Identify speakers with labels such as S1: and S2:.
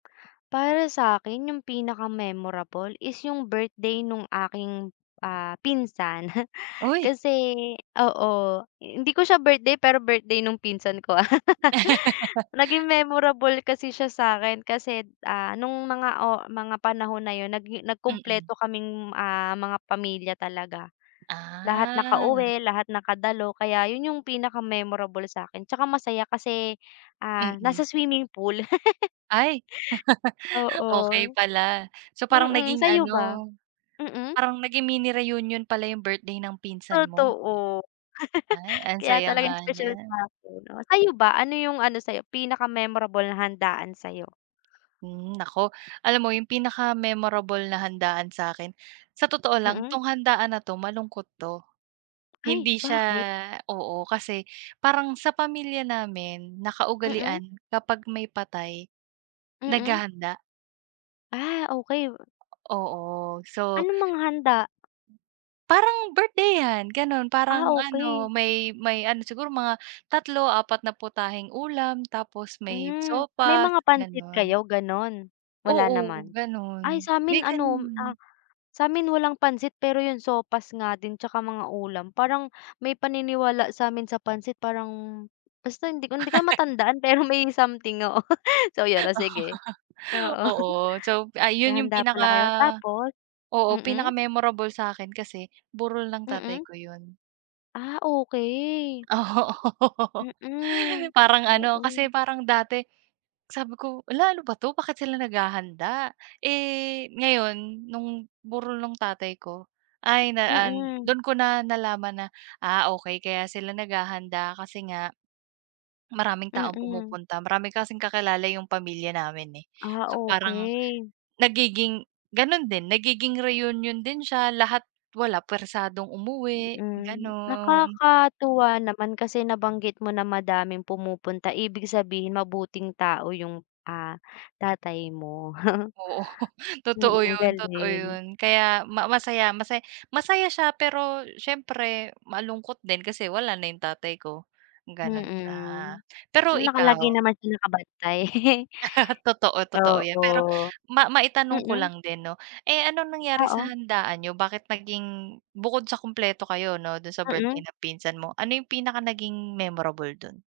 S1: Para sa'kin 'yung pinaka-memorable is 'yung birthday nung aking, ah, pinsan.
S2: Uy!
S1: Kasi oo, hindi ko siya birthday pero birthday nung pinsan ko. Naging memorable kasi siya sa'kin kasi, ah, nung mga oh mga panahon na 'yun nagi
S2: Mm.
S1: nagkumpleto kaming ah, mga pamilya talaga. Lahat
S2: Ah.
S1: nakauwi, lahat nakadalo, kaya 'yun 'yung pinaka-memorable sa'kin tsaka masaya kasi, ah,
S2: Mm.
S1: nasa swimming pool.
S2: Ay,
S1: Oo,
S2: okey pala. So, parang
S1: mm,
S2: naging
S1: sa'yo ba?
S2: ano
S1: Mm.
S2: parang naging mini-reunion pala 'yung birthday ng pinsan mo.
S1: Totoo.
S2: Ay, ang
S1: Kaya
S2: saya nga
S1: talagang special
S2: niyan.
S1: sa'kin. Oh, sa'yo ba, ano 'yung ano sa'yo pinaka-memorable na handaan sa'yo?
S2: Hmm, nako, alam mo 'yung pinaka-memorable na handaan sa'kin sa totoo lang,
S1: Mm.
S2: 'tong handaan na 'to malungkot 'to.
S1: Ay,
S2: Hindi siya,
S1: bakit?
S2: oo, kasi parang sa pamilya namin
S1: Mm.
S2: nakaugalian kapag may patay,
S1: Mm.
S2: naghahanda.
S1: Ah, okey.
S2: Oo, so.
S1: Anong mga handa?
S2: Parang birthday-han gano'n
S1: Ah,
S2: parang ano,
S1: okey.
S2: may may ano, siguro mga tatlo, apat na putaheng ulam, tapos may
S1: Hmm, may
S2: sopas
S1: mga pansit
S2: gano'n.
S1: kayo gano'n, wala
S2: Oo,
S1: naman.
S2: gano'n,
S1: Ay, sa'min
S2: may
S1: ano, ah,
S2: gano'n.
S1: sa'min walang pansit pero 'yung sopas nga din tsaka mga ulam, parang may paniniwala sa'min sa pansit parang basta hindi ko hindi ko na matandaan pero may something, oo, so 'yon o sige. Oo,
S2: Oo, so ay, 'yun 'yung
S1: naghahanda
S2: pinaka
S1: pala kayo tapos,
S2: oo,
S1: mm.
S2: pinaka-memorable sa'kin kasi burol ng tatay
S1: Mm.
S2: ko 'yun.
S1: Ah, okey.
S2: Oo,
S1: Mm,
S2: parang ano,
S1: oo.
S2: kasi parang dati sabi ko, "Hala ano ba 'to, bakit sila naghahanda?" Eh, ngayon no'ng burol ng tatay ko, ay na an
S1: Mm.
S2: dun ko na nalaman na, ah, okey kaya sila naghahanda kasi nga, maraming taong
S1: Mm.
S2: pumupunta. Marami kasing kakilala 'yung pamilya namin, eh,
S1: Ah,
S2: so parang
S1: okey.
S2: nagiging gano'n din nagiging reunion din siya lahat wala, puwersadong umuwi
S1: Hmm,
S2: gano'n.
S1: nakakatuwa naman kasi nabanggit mo na madaming pumupunta. Ibig sabihin mabuting tao 'yung, ah, tatay mo.
S2: Oo, totoo
S1: Mm,
S2: 'yun totoo
S1: galing.
S2: 'yun. Kaya ma masaya masaya, masaya siya pero siyempre malungkot din kasi wala na 'yung tatay ko, gano'n siya.
S1: Mm.
S2: Pero
S1: Hmm, palagi
S2: ikaw?
S1: naman siya nakabantay.
S2: Totoo, totoo 'yan, pero
S1: Oo,
S2: ma maitanong ko
S1: mm.
S2: lang din 'no. Eh, anong nangyari sa
S1: Oo.
S2: handaan niyo, bakit naging bukod sa kumpleto kayo 'no do'n sa birthday
S1: Mm.
S2: ng pinsan mo, ano 'yung pinaka naging memorable do'n?